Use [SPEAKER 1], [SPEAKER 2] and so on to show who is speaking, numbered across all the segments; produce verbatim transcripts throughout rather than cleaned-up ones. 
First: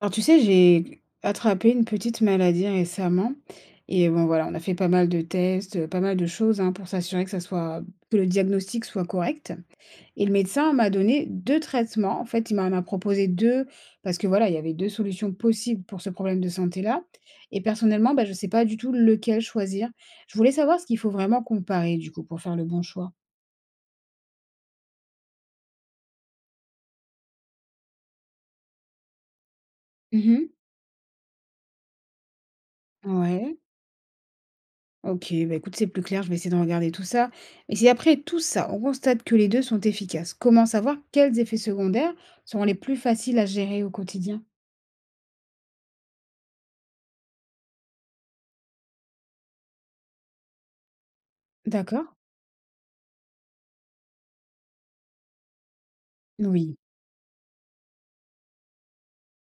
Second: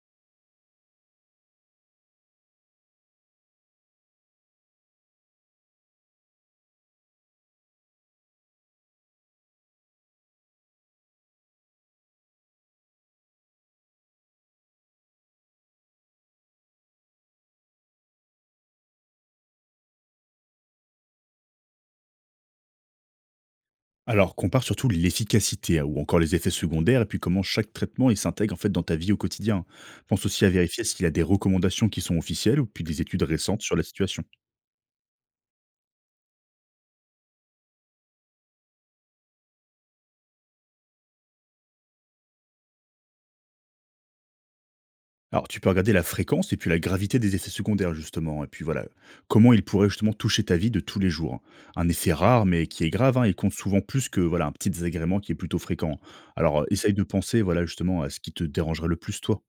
[SPEAKER 1] Alors tu sais, j'ai attrapé une petite maladie récemment et bon voilà, on a fait pas mal de tests, heu, pas mal de choses, hein, pour s'assurer que ça soit que le diagnostic soit correct. Et le médecin m'a donné deux traitements. En fait, il m'en m'a proposé deux, parce que voilà, il y avait deux solutions possibles pour ce problème de santé-là, et personnellement, bah, je ne sais pas du tout lequel choisir. Je voulais savoir ce qu'il faut vraiment comparer du coup pour faire le bon choix.
[SPEAKER 2] Alors, compare surtout l'efficacité hein, ou encore les effets secondaires et puis comment chaque traitement il s'intègre en fait dans ta vie au quotidien. Pense aussi
[SPEAKER 1] Mmh.
[SPEAKER 2] à vérifier s'il y a des recommandations qui sont officielles ou puis des études
[SPEAKER 1] Ouais.
[SPEAKER 2] récentes sur la situation.
[SPEAKER 1] OK, bah, écoute, c'est plus clair, je vais essayer de regarder tout ça. Et si après tout ça, on constate que les deux sont efficaces, comment savoir quels effets secondaires seront les plus faciles à gérer au quotidien?
[SPEAKER 2] Alors, tu peux regarder la fréquence et puis la gravité des effets secondaires justement et puis voilà comment ils pourraient justement toucher ta vie de tous les jours, hein. Un
[SPEAKER 1] D'accord?
[SPEAKER 2] effet rare mais qui est grave, hein, il compte souvent plus que voilà un petit désagrément qui est plutôt fréquent. Alors,
[SPEAKER 1] Oui.
[SPEAKER 2] essaye de penser voilà justement à ce qui te dérangerait le plus toi.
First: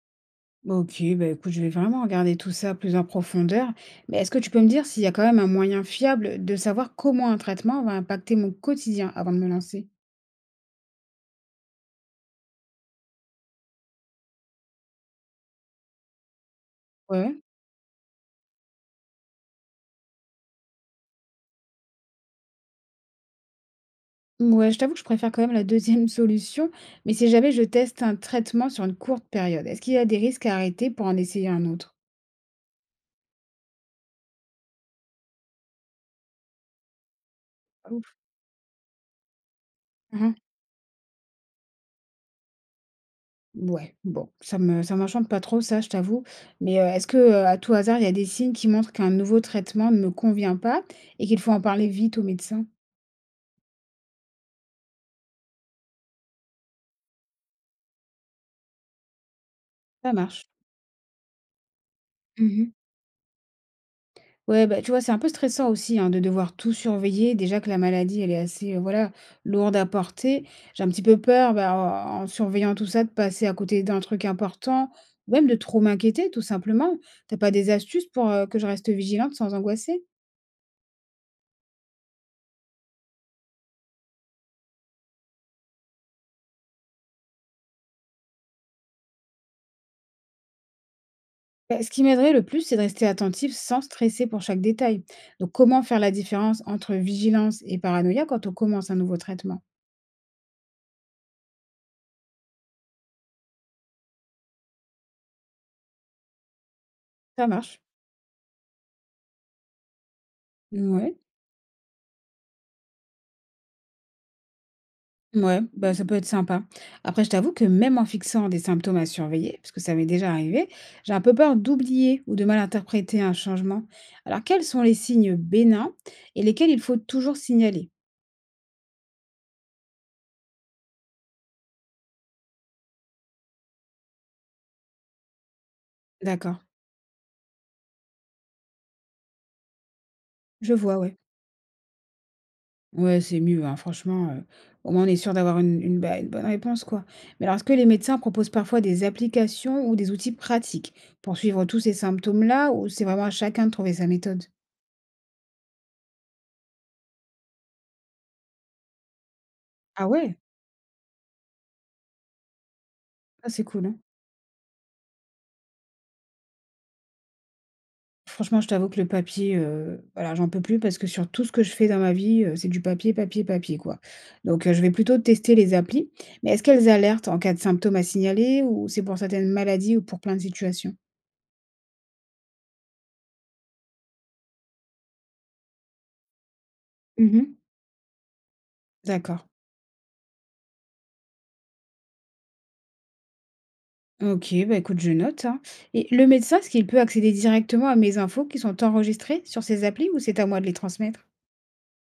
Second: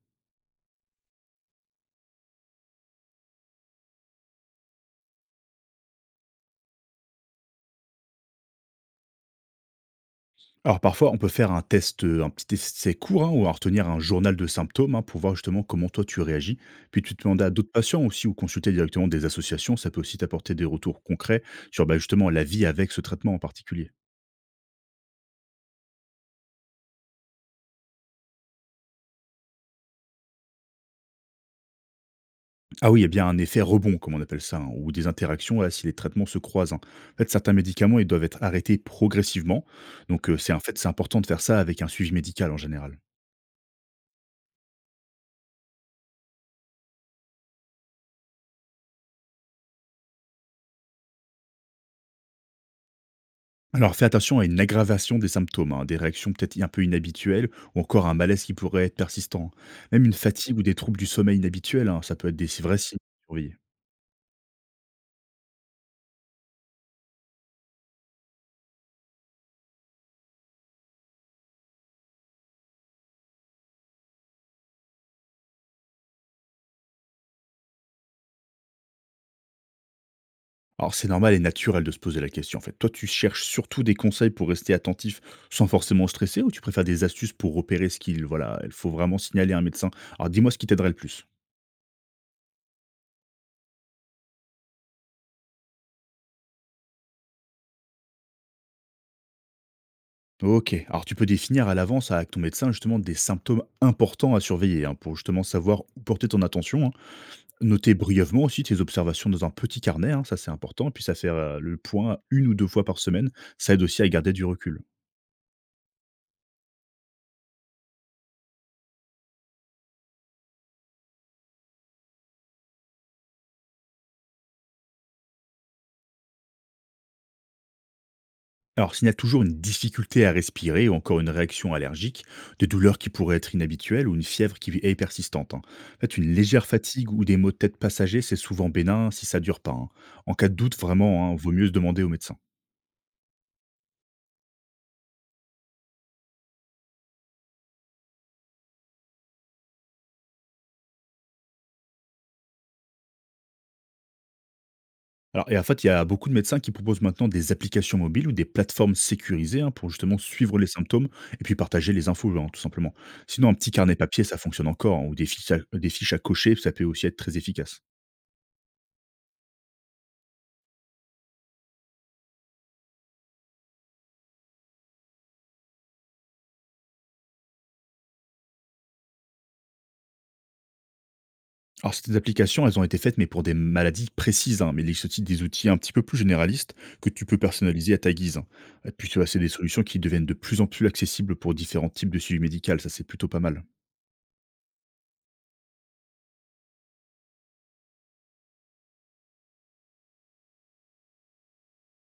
[SPEAKER 1] OK, bah, écoute, je vais vraiment regarder tout ça plus en profondeur. Mais est-ce que tu peux me dire s'il y a quand même un moyen fiable de savoir comment un traitement va impacter mon quotidien avant de me lancer?
[SPEAKER 2] Alors parfois, on peut faire un test, heu, un petit essai court, hein, ou alors tenir un journal de symptômes, hein, pour voir justement comment toi tu réagis. Puis tu te
[SPEAKER 1] Ouais.
[SPEAKER 2] demandes à d'autres patients aussi ou consulter directement des associations, ça peut aussi t'apporter des retours concrets sur, bah, justement la vie avec ce traitement en particulier.
[SPEAKER 1] Ouais, je t'avoue que je préfère quand même la deuxième solution, mais si jamais je teste un traitement sur une courte période, est-ce qu'il y a des risques à arrêter pour en essayer un autre?
[SPEAKER 2] Ah oui, il y a bien un effet rebond comme on appelle ça, hein, ou des interactions, voilà, si les traitements se croisent, hein. En fait, certains médicaments, ils
[SPEAKER 1] Ouf.
[SPEAKER 2] doivent être arrêtés progressivement, donc heu, c'est en fait, c'est important de faire ça avec un suivi médical en général.
[SPEAKER 1] Ouais, bon, ça me ça m'enchante pas trop ça, je t'avoue. Mais, heu, est-ce que, heu, à tout hasard, il y a des signes qui montrent qu'un nouveau traitement ne me convient pas et qu'il faut en parler vite au médecin?
[SPEAKER 2] Alors fais attention à une aggravation des symptômes, hein, des réactions peut-être un peu inhabituelles ou encore un malaise qui pourrait être persistant. Même une
[SPEAKER 1] Ça marche.
[SPEAKER 2] fatigue ou des troubles du sommeil inhabituels, hein, ça peut être des
[SPEAKER 1] Mmh.
[SPEAKER 2] vrais signes à surveiller.
[SPEAKER 1] Ouais, bah, tu vois, c'est un peu stressant aussi, hein, de devoir tout surveiller. Déjà que la maladie, elle est assez, heu, voilà, lourde à porter. J'ai un petit peu peur, bah, en en surveillant tout ça, de passer à côté d'un truc important ou même de trop m'inquiéter, tout simplement. T'as pas des astuces pour, heu, que je reste vigilante sans angoisser?
[SPEAKER 2] Alors c'est normal et naturel de se poser la question. En fait, toi tu cherches surtout des conseils pour rester attentif sans forcément stresser ou tu préfères des astuces pour repérer ce qu'il voilà, il faut vraiment signaler à un médecin. Alors dis-moi ce qui t'aiderait le plus.
[SPEAKER 1] Bah, ce qui m'aiderait le plus, c'est de rester attentif sans stresser pour chaque détail. Donc, comment faire la différence entre vigilance et paranoïa quand on commence un nouveau traitement?
[SPEAKER 2] Ok, alors tu peux définir à l'avance avec ton médecin justement des symptômes importants à surveiller hein, pour justement savoir où porter ton attention.
[SPEAKER 1] Ça marche.
[SPEAKER 2] Noter brièvement aussi tes observations dans un petit carnet, hein, ça c'est important, puis ça
[SPEAKER 1] Ouais,
[SPEAKER 2] fait euh, le point une ou deux fois par semaine, ça aide aussi à garder du recul.
[SPEAKER 1] ouais, bah ça peut être sympa. Après, je t'avoue que même en fixant des symptômes à surveiller, parce que ça m'est déjà arrivé, j'ai un peu peur d'oublier ou de mal interpréter un changement. Alors, quels sont les signes bénins et lesquels il faut toujours signaler?
[SPEAKER 2] Alors s'il y a toujours une difficulté à respirer ou encore une réaction allergique, des douleurs qui pourraient être inhabituelles ou une fièvre qui est persistante, hein. En fait une
[SPEAKER 1] D'accord,
[SPEAKER 2] légère fatigue ou des maux de tête passagers, c'est souvent bénin si ça dure pas, hein. En cas de
[SPEAKER 1] je
[SPEAKER 2] doute
[SPEAKER 1] vois, ouais.
[SPEAKER 2] vraiment, hein, vaut mieux se demander au médecin.
[SPEAKER 1] Ouais, c'est mieux, hein, franchement, heu, au moins on est sûr d'avoir une une bah, une bonne réponse, quoi. Mais alors, est-ce que les médecins proposent parfois des applications ou des outils pratiques pour suivre tous ces symptômes-là ou c'est vraiment à chacun de trouver sa méthode?
[SPEAKER 2] Alors, et en fait, il y a beaucoup de médecins qui proposent maintenant des applications mobiles ou des plateformes sécurisées hein, pour
[SPEAKER 1] Ah
[SPEAKER 2] justement
[SPEAKER 1] ouais?
[SPEAKER 2] suivre les symptômes et puis partager les infos, hein, tout simplement. Sinon,
[SPEAKER 1] Ah,
[SPEAKER 2] un
[SPEAKER 1] c'est
[SPEAKER 2] petit
[SPEAKER 1] cool,
[SPEAKER 2] carnet
[SPEAKER 1] hein.
[SPEAKER 2] papier, ça fonctionne encore, hein, ou des fiches, à, des fiches à cocher, ça peut aussi être très efficace.
[SPEAKER 1] Franchement, je t'avoue que le papier, heu, voilà, j'en peux plus parce que sur tout ce que je fais dans ma vie, heu, c'est du papier, papier, papier, quoi. Donc, heu, je vais plutôt tester les applis. Mais est-ce qu'elles alertent en cas de symptômes à signaler ou c'est pour certaines maladies ou pour plein de situations?
[SPEAKER 2] Alors, ces applications, elles ont été faites, mais pour des maladies précises, hein, mais il existe aussi des outils un petit peu plus généralistes que tu peux
[SPEAKER 1] Mhm.
[SPEAKER 2] personnaliser à ta guise, hein. Et puis, tu vois, c'est
[SPEAKER 1] D'accord.
[SPEAKER 2] des solutions qui deviennent de plus en plus accessibles pour différents types de suivi médical, ça c'est plutôt pas mal.
[SPEAKER 1] OK, bah, écoute, je note, hein. Et le médecin, est-ce qu'il peut accéder directement à mes infos qui sont enregistrées sur ces applis ou c'est à moi de les transmettre?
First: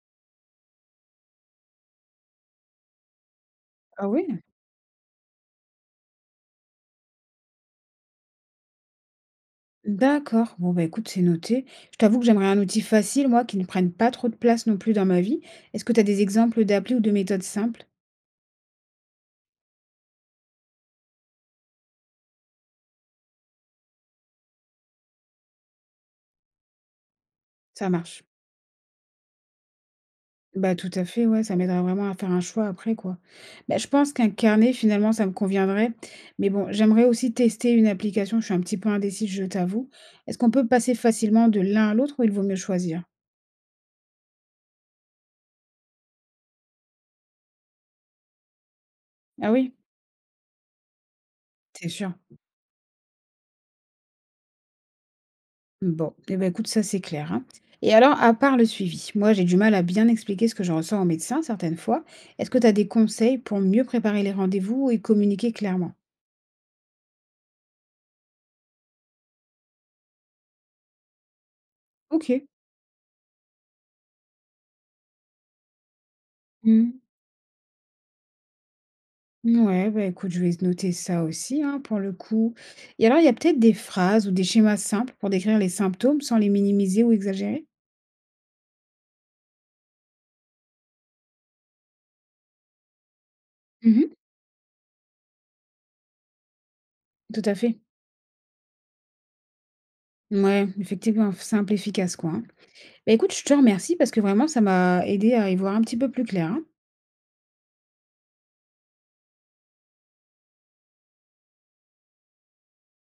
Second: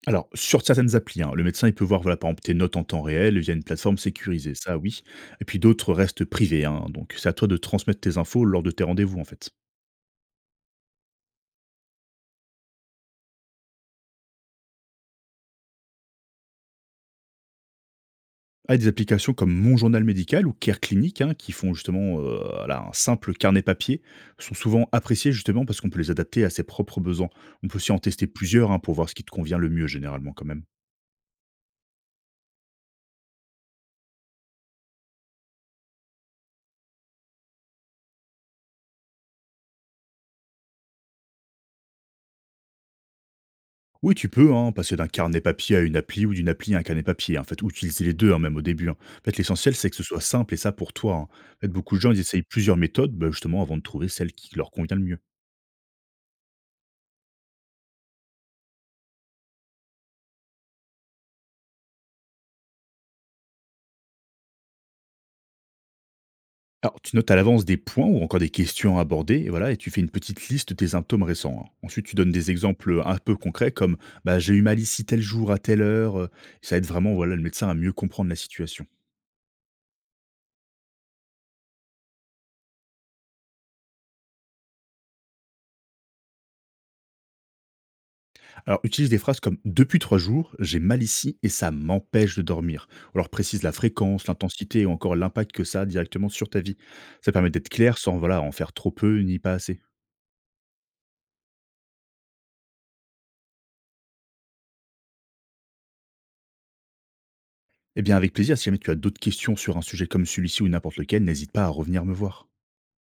[SPEAKER 2] Alors, sur certaines applis, hein, le médecin il peut voir, voilà, par exemple, tes notes en temps réel via une plateforme
[SPEAKER 1] Ah oui?
[SPEAKER 2] sécurisée, ça oui. Et puis d'autres restent privés, hein, donc c'est à toi de transmettre tes infos lors de tes rendez-vous en fait.
[SPEAKER 1] D'accord. Bon, bah écoute, c'est noté. Je t'avoue que j'aimerais un outil facile, moi, qui ne prenne pas trop de place non plus dans ma vie. Est-ce que tu as des exemples d'applis ou de méthodes simples?
[SPEAKER 2] Ah, des applications comme Mon Journal Médical ou Care Clinique, hein, qui font justement euh, voilà, un simple carnet papier, sont souvent appréciées justement parce qu'on peut les adapter à ses propres besoins. On peut
[SPEAKER 1] Ça
[SPEAKER 2] aussi en
[SPEAKER 1] marche.
[SPEAKER 2] tester plusieurs hein, pour voir ce qui te convient le mieux généralement quand même.
[SPEAKER 1] Bah tout à fait, ouais, ça m'aiderait vraiment à faire un choix après, quoi. Bah, je pense qu'un carnet, finalement, ça me conviendrait. Mais bon, j'aimerais aussi tester une application. Je suis un petit peu indécise, je t'avoue. Est-ce qu'on peut passer facilement de l'un à l'autre ou il vaut mieux choisir?
[SPEAKER 2] Oui, tu peux hein, passer d'un carnet papier à une appli ou d'une appli à un carnet papier, en fait, ou utiliser les deux, hein, même au début, hein. En fait,
[SPEAKER 1] Ah
[SPEAKER 2] l'essentiel,
[SPEAKER 1] oui,
[SPEAKER 2] c'est que ce soit simple et ça pour toi, hein. En fait,
[SPEAKER 1] c'est
[SPEAKER 2] beaucoup de gens,
[SPEAKER 1] sûr.
[SPEAKER 2] ils essayent plusieurs méthodes, bah, justement, avant de trouver celle qui leur convient le mieux.
[SPEAKER 1] Bon, et ben écoute, ça c'est clair, hein. Et alors, à part le suivi, moi j'ai du mal à bien expliquer ce que je ressens au médecin certaines fois. Est-ce que tu as des conseils pour mieux préparer les rendez-vous et communiquer clairement?
[SPEAKER 2] Alors, tu notes à l'avance des points ou encore des questions à aborder, et voilà, et tu fais une petite liste de tes symptômes récents, hein. Ensuite, tu donnes
[SPEAKER 1] Ok.
[SPEAKER 2] des exemples un peu concrets comme bah, j'ai eu mal ici tel jour à telle heure. euh, Ça aide
[SPEAKER 1] Mm.
[SPEAKER 2] vraiment voilà, le médecin à mieux comprendre la situation.
[SPEAKER 1] Ouais, bah écoute, je vais noter ça aussi, hein, pour le coup. Et alors, il y a peut-être des phrases ou des schémas simples pour décrire les symptômes sans les minimiser ou exagérer?
[SPEAKER 2] Alors, utilise des phrases comme «Depuis trois jours, j'ai mal ici et ça m'empêche de dormir». Ou alors précise la
[SPEAKER 1] Mhm,
[SPEAKER 2] fréquence, l'intensité ou encore l'impact que ça a directement sur ta vie. Ça
[SPEAKER 1] tout
[SPEAKER 2] permet
[SPEAKER 1] à
[SPEAKER 2] d'être
[SPEAKER 1] fait.
[SPEAKER 2] clair sans voilà, en faire trop peu ni pas assez.
[SPEAKER 1] Ouais, effectivement, simple, efficace, quoi. Hein. Bah écoute, je te remercie parce que vraiment, ça m'a aidé à y voir un petit peu plus clair, hein.
[SPEAKER 2] Eh bien, avec plaisir, si jamais tu as d'autres questions sur un sujet comme celui-ci ou n'importe lequel, n'hésite pas à revenir me voir.